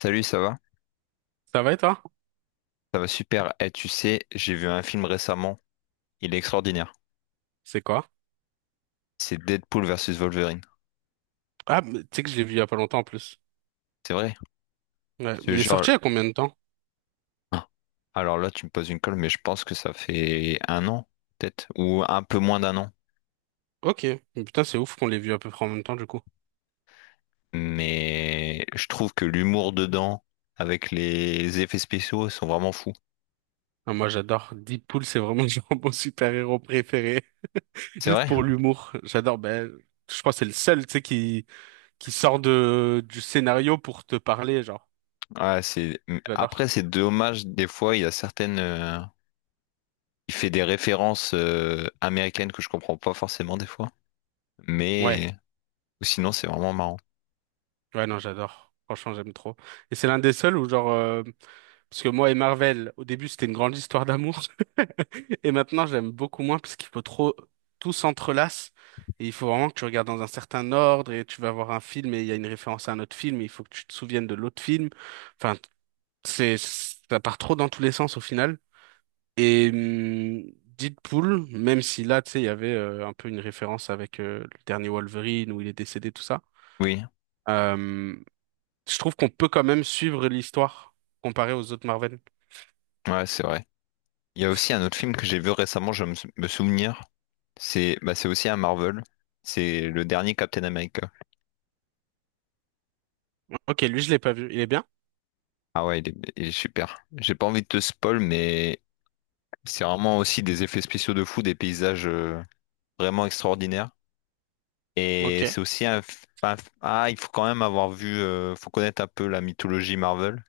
Salut, ça va? Ça va et toi? Ça va super. Et tu sais, j'ai vu un film récemment. Il est extraordinaire. C'est quoi? C'est Deadpool versus Wolverine. Ah, mais tu sais que je l'ai vu il y a pas longtemps en plus. C'est vrai? Ouais, Je te mais il est jure. sorti il y a combien de temps? Ah. Alors là, tu me poses une colle, mais je pense que ça fait un an, peut-être, ou un peu moins d'un an. Ok. Mais Putain, c'est ouf qu'on l'ait vu à peu près en même temps du coup. Mais je trouve que l'humour dedans, avec les effets spéciaux, sont vraiment fous. Ah, moi j'adore. Deadpool, c'est vraiment genre mon super-héros préféré. C'est Juste vrai? pour l'humour. J'adore. Ben, je crois que c'est le seul, tu sais, qui sort du scénario pour te parler, genre. Ouais. J'adore. Après, c'est dommage. Des fois, il y a certaines. Il fait des références américaines que je comprends pas forcément des fois. Ouais. Mais ou sinon, c'est vraiment marrant. Ouais, non, j'adore. Franchement, j'aime trop. Et c'est l'un des seuls où genre, parce que moi et Marvel, au début, c'était une grande histoire d'amour. Et maintenant, j'aime beaucoup moins parce qu'il faut trop, tout s'entrelace. Et il faut vraiment que tu regardes dans un certain ordre et tu vas voir un film et il y a une référence à un autre film et il faut que tu te souviennes de l'autre film. Enfin, ça part trop dans tous les sens au final. Et Deadpool, même si là, tu sais, il y avait un peu une référence avec le dernier Wolverine où il est décédé, tout ça, Oui, euh, je trouve qu'on peut quand même suivre l'histoire comparée aux autres Marvel. ouais, c'est vrai. Il y a aussi un autre film que j'ai vu récemment, je me souvenir. C'est bah, c'est aussi un Marvel. C'est le dernier Captain America. Ok, lui, je l'ai pas vu. Il est bien? Ah ouais, il est super. J'ai pas envie de te spoil, mais c'est vraiment aussi des effets spéciaux de fou, des paysages vraiment extraordinaires. Et Ok. c'est aussi Ah, il faut quand même avoir vu. Faut connaître un peu la mythologie Marvel,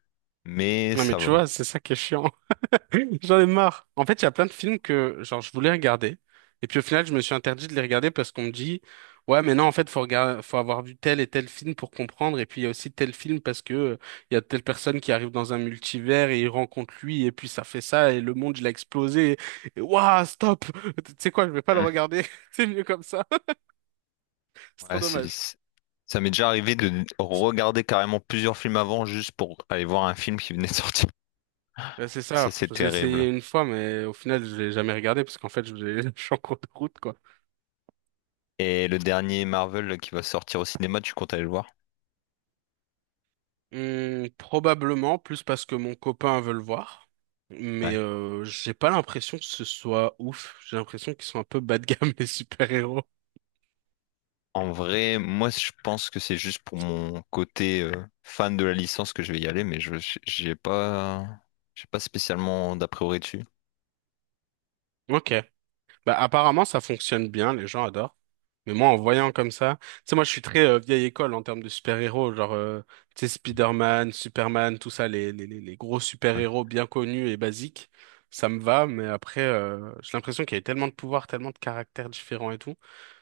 mais Non, mais ça tu va. vois, c'est ça qui est chiant. J'en ai marre. En fait, il y a plein de films que, genre, je voulais regarder. Et puis, au final, je me suis interdit de les regarder parce qu'on me dit, ouais, mais non, en fait, faut regarder, faut avoir vu tel et tel film pour comprendre. Et puis, il y a aussi tel film parce que il y a telle personne qui arrive dans un multivers et il rencontre lui. Et puis, ça fait ça. Et le monde, il a explosé. Et, waouh, stop! Tu sais quoi, je vais pas le Hmm. regarder. C'est mieux comme ça. C'est trop Ouais, dommage. Ça m'est déjà arrivé de regarder carrément plusieurs films avant juste pour aller voir un film qui venait de sortir. Ouais, c'est Ça, ça. c'est J'ai essayé terrible. une fois, mais au final, je l'ai jamais regardé parce qu'en fait, je l'ai- je suis en cours de route, quoi. Et le dernier Marvel qui va sortir au cinéma, tu comptes aller le voir? Probablement plus parce que mon copain veut le voir, mais Ouais. J'ai pas l'impression que ce soit ouf. J'ai l'impression qu'ils sont un peu bas de gamme les super-héros. En vrai, moi, je pense que c'est juste pour mon côté fan de la licence que je vais y aller, mais je j'ai pas, j'ai pas spécialement d'a priori dessus. Ok. Bah, apparemment, ça fonctionne bien, les gens adorent. Mais moi, en voyant comme ça, tu sais, moi, je suis très vieille école en termes de super-héros, genre, tu sais, Spider-Man, Superman, tout ça, les gros Ouais. super-héros bien connus et basiques, ça me va, mais après, j'ai l'impression qu'il y avait tellement de pouvoirs, tellement de caractères différents et tout,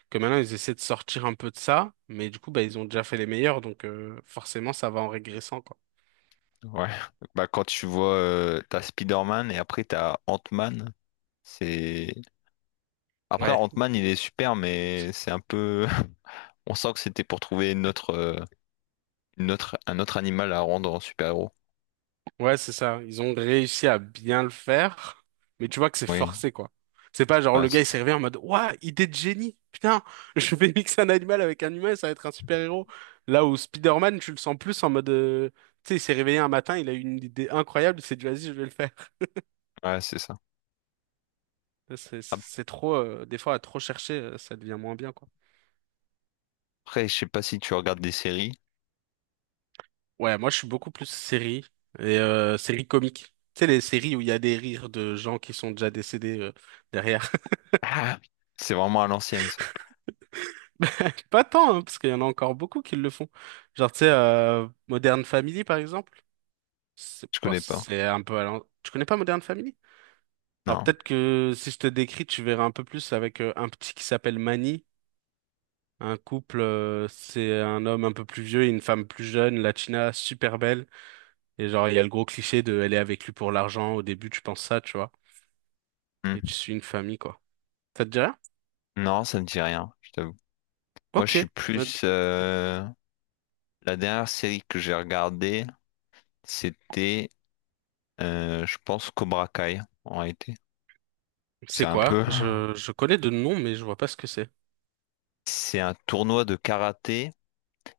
que maintenant, ils essaient de sortir un peu de ça, mais du coup, bah, ils ont déjà fait les meilleurs, donc forcément, ça va en régressant, quoi. Ouais. Bah, quand tu vois, t'as Spider-Man et après t'as Ant-Man, c'est... après, Ouais. Ant-Man, il est super, mais c'est un peu. On sent que c'était pour trouver notre autre, une autre- un autre animal à rendre en super-héros. Ouais, c'est ça. Ils ont réussi à bien le faire, mais tu vois que c'est Oui, forcé, quoi. C'est pas genre ouais, le gars c'est il s'est réveillé en mode ouah, idée de génie! Putain, je vais mixer un animal avec un humain, ça va être un super-héros. Là où Spider-Man, tu le sens plus en mode tu sais, il s'est réveillé un matin, il a eu une idée incroyable, il s'est dit vas-y, je vais le faire. ouais, c'est ça. C'est trop, des fois à trop chercher, ça devient moins bien, quoi. Après, je sais pas si tu regardes des séries. Ouais, moi je suis beaucoup plus série et série comique. Tu sais, les séries où il y a des rires de gens qui sont déjà décédés derrière. Ah, c'est vraiment à l'ancienne, ça. Pas tant, hein, parce qu'il y en a encore beaucoup qui le font. Genre, tu sais, Modern Family, par exemple, c'est Je pas, connais pas. c'est un peu à l'an- Tu connais pas Modern Family? Alors, Non. peut-être que si je te décris, tu verras un peu plus avec un petit qui s'appelle Manny. Un couple, c'est un homme un peu plus vieux et une femme plus jeune, latina, super belle. Et genre, il y a le gros cliché de elle est avec lui pour l'argent. Au début, tu penses ça, tu vois. Hmm. Et tu suis une famille, quoi. Ça te dit rien? Non, ça ne dit rien, je t'avoue. Moi, je Ok. suis Ouais. plus... La dernière série que j'ai regardée, c'était, je pense, Cobra Kai, en réalité. C'est C'est un quoi? peu... Je connais de nom, mais je vois pas ce que c'est. C'est un tournoi de karaté,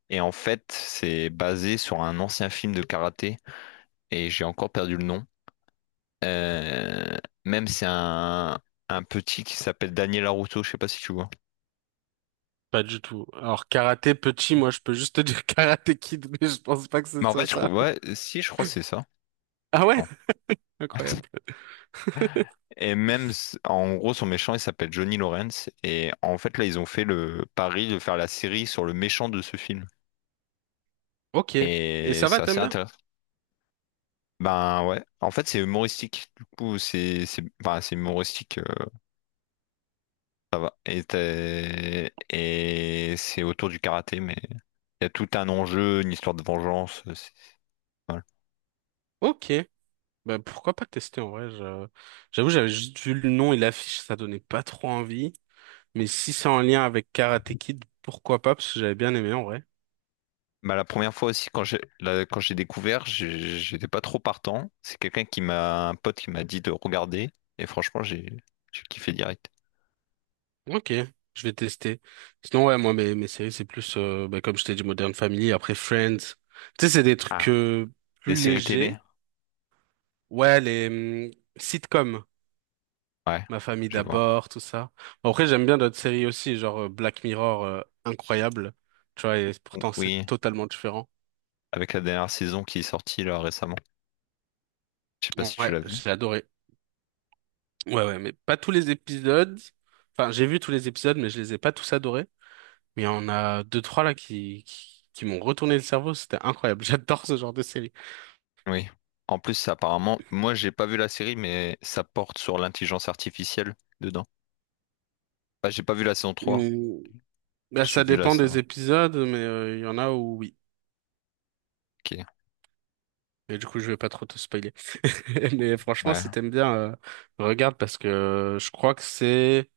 et en fait, c'est basé sur un ancien film de karaté, et j'ai encore perdu le nom. Euh, Même c'est un petit qui s'appelle Daniel Larusso, je sais pas si tu vois. Pas du tout. Alors, karaté petit, moi, je peux juste te dire karaté kid, mais je pense pas que ce Mais en soit fait, je crois. ça. Ouais, si, je crois que c'est ça. Ah ouais? Attends. Incroyable. Et même, en gros, son méchant, il s'appelle Johnny Lawrence. Et en fait, là, ils ont fait le pari de faire la série sur le méchant de ce film. Ok. Et Et ça va, c'est assez t'aimes bien? intéressant. Ben ouais, en fait, c'est humoristique. Du coup, c'est ben, c'est humoristique, ça va. Et c'est autour du karaté, mais il y a tout un enjeu, une histoire de vengeance. Voilà. Ok. Bah, pourquoi pas tester en vrai? J'avoue, j'avais juste vu le nom et l'affiche, ça donnait pas trop envie. Mais si c'est en lien avec Karate Kid, pourquoi pas? Parce que j'avais bien aimé en vrai. Ben, la première fois aussi, quand j'ai découvert, j'étais pas trop partant. C'est un pote qui m'a dit de regarder. Et franchement, j'ai kiffé direct. Ok, je vais tester. Sinon, ouais, moi, mes séries, c'est plus, bah, comme je t'ai dit, Modern Family, après Friends. Tu sais, c'est des trucs Ah. Plus Des séries télé? légers. Ouais, les sitcoms. Ouais, Ma famille je vois. d'abord, tout ça. Bon, après, j'aime bien d'autres séries aussi, genre Black Mirror, incroyable. Tu vois, et pourtant c'est Oui, totalement différent. avec la dernière saison qui est sortie là récemment. Je sais pas si tu Ouais, l'as vue. j'ai adoré. Ouais, ouais, mais pas tous les épisodes. Enfin, j'ai vu tous les épisodes, mais je les ai pas tous adorés. Mais il y en a deux, trois là qui m'ont retourné le cerveau. C'était incroyable. J'adore ce genre de série. Oui. En plus, apparemment, moi j'ai pas vu la série, mais ça porte sur l'intelligence artificielle dedans. Ah, j'ai pas vu la saison 3. Hum, bah, J'ai ça vu la dépend des saison. épisodes, mais il y en a où oui. Ok. Et du coup, je vais pas trop te spoiler. Mais franchement, Ouais. si t'aimes bien, regarde parce que je crois que c'est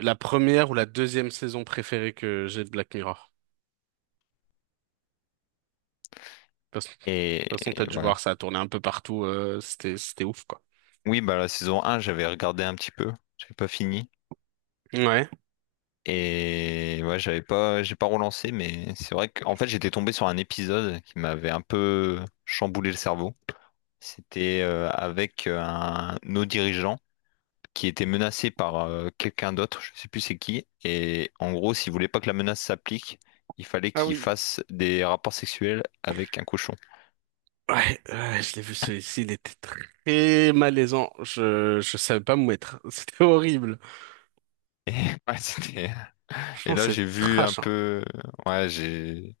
la première ou la deuxième saison préférée que j'ai de Black Mirror. Parce- De Et toute façon, t'as dû ouais. voir, ça a tourné un peu partout. C'était ouf, quoi. Oui, bah la saison un, j'avais regardé un petit peu. J'avais pas fini. Ouais. Et ouais, j'avais pas, j'ai pas relancé, mais c'est vrai qu'en fait, j'étais tombé sur un épisode qui m'avait un peu chamboulé le cerveau. C'était avec nos dirigeants qui étaient menacés par quelqu'un d'autre, je sais plus c'est qui. Et en gros, s'ils voulaient pas que la menace s'applique, il fallait Ah qu'ils oui. fassent des rapports sexuels avec un cochon. Ouais, ouais, je l'ai vu celui-ci, il était très malaisant. Je savais pas me mettre. C'était horrible. Et, ouais, et Franchement, là, c'est j'ai vu un trash, hein. peu. Ouais, j'ai.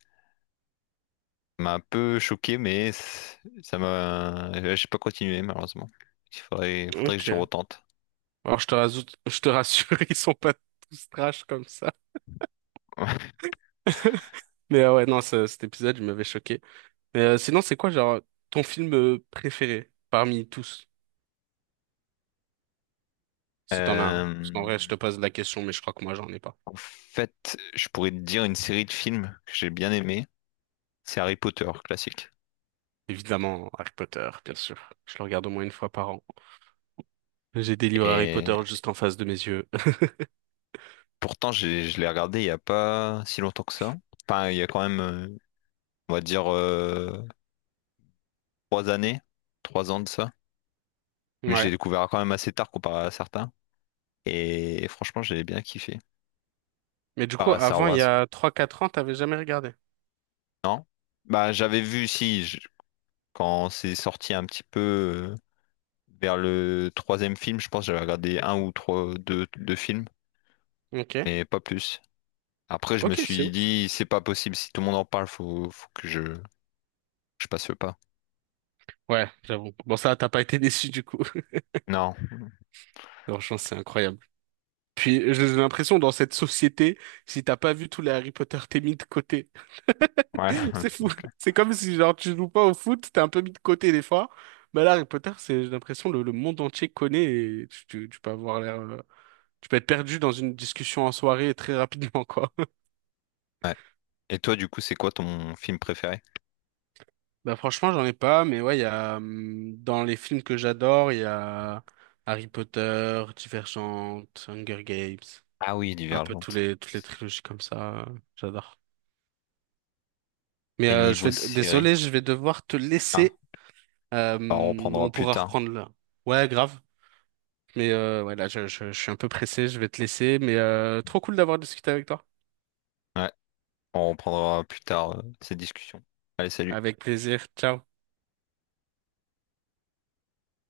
Ça m'a un peu choqué, mais ça m'a. Ouais, j'ai pas continué, malheureusement. Il faudrait que je Ok. retente. Alors, je te rassure, ils sont pas tous trash comme ça. Mais ouais, non, cet épisode, il m'avait choqué. Mais sinon, c'est quoi, genre, ton film préféré parmi tous? Si t'en as un. Parce qu'en vrai, je Euh, te pose la question, mais je crois que moi, j'en ai pas. En fait, je pourrais te dire une série de films que j'ai bien aimé. C'est Harry Potter, classique. Évidemment, Harry Potter, bien sûr. Je le regarde au moins une fois par an. J'ai des livres Harry Et Potter juste en face de mes yeux. pourtant, je l'ai regardé il n'y a pas si longtemps que ça. Enfin, il y a quand même, on va dire, 3 années, 3 ans de ça. Mais j'ai Ouais. découvert quand même assez tard comparé à certains. Et, franchement, j'ai bien kiffé. Mais du Par coup, à Star avant, il y Wars. a trois quatre ans, t'avais jamais regardé. Non? Bah, j'avais vu, si, quand c'est sorti un petit peu vers le troisième film, je pense que j'avais regardé un ou trois, deux films, Ok. mais pas plus. Après, je me Ok, c'est suis ouf. dit, c'est pas possible, si tout le monde en parle, faut que je passe le pas. Ouais, j'avoue. Bon, ça, t'as pas été déçu du coup. Non, Franchement, c'est incroyable. Puis j'ai l'impression dans cette société, si t'as pas vu tous les Harry Potter, t'es mis de côté. ouais, C'est fou. c'est clair. C'est comme si genre tu joues pas au foot, t'es un peu mis de côté des fois. Mais là, Harry Potter, c'est j'ai l'impression le monde entier connaît et tu peux avoir l'air, tu peux être perdu dans une discussion en soirée très rapidement quoi. Ouais. Et toi, du coup, c'est quoi ton film préféré? Bah franchement, j'en ai pas, mais ouais, il y a dans les films que j'adore, il y a Harry Potter, Divergente, Hunger Games, Ah oui, un peu tous Divergente. les toutes les trilogies comme ça, j'adore. Mais Et je niveau vais, série? désolé, je vais devoir te Ah, laisser. on reprendra On plus pourra tard. reprendre là. Ouais, grave. Mais ouais, là, je suis un peu pressé, je vais te laisser. Mais trop cool d'avoir discuté avec toi. Ouais, on reprendra plus tard ces discussions. Allez, salut. Avec plaisir. Ciao.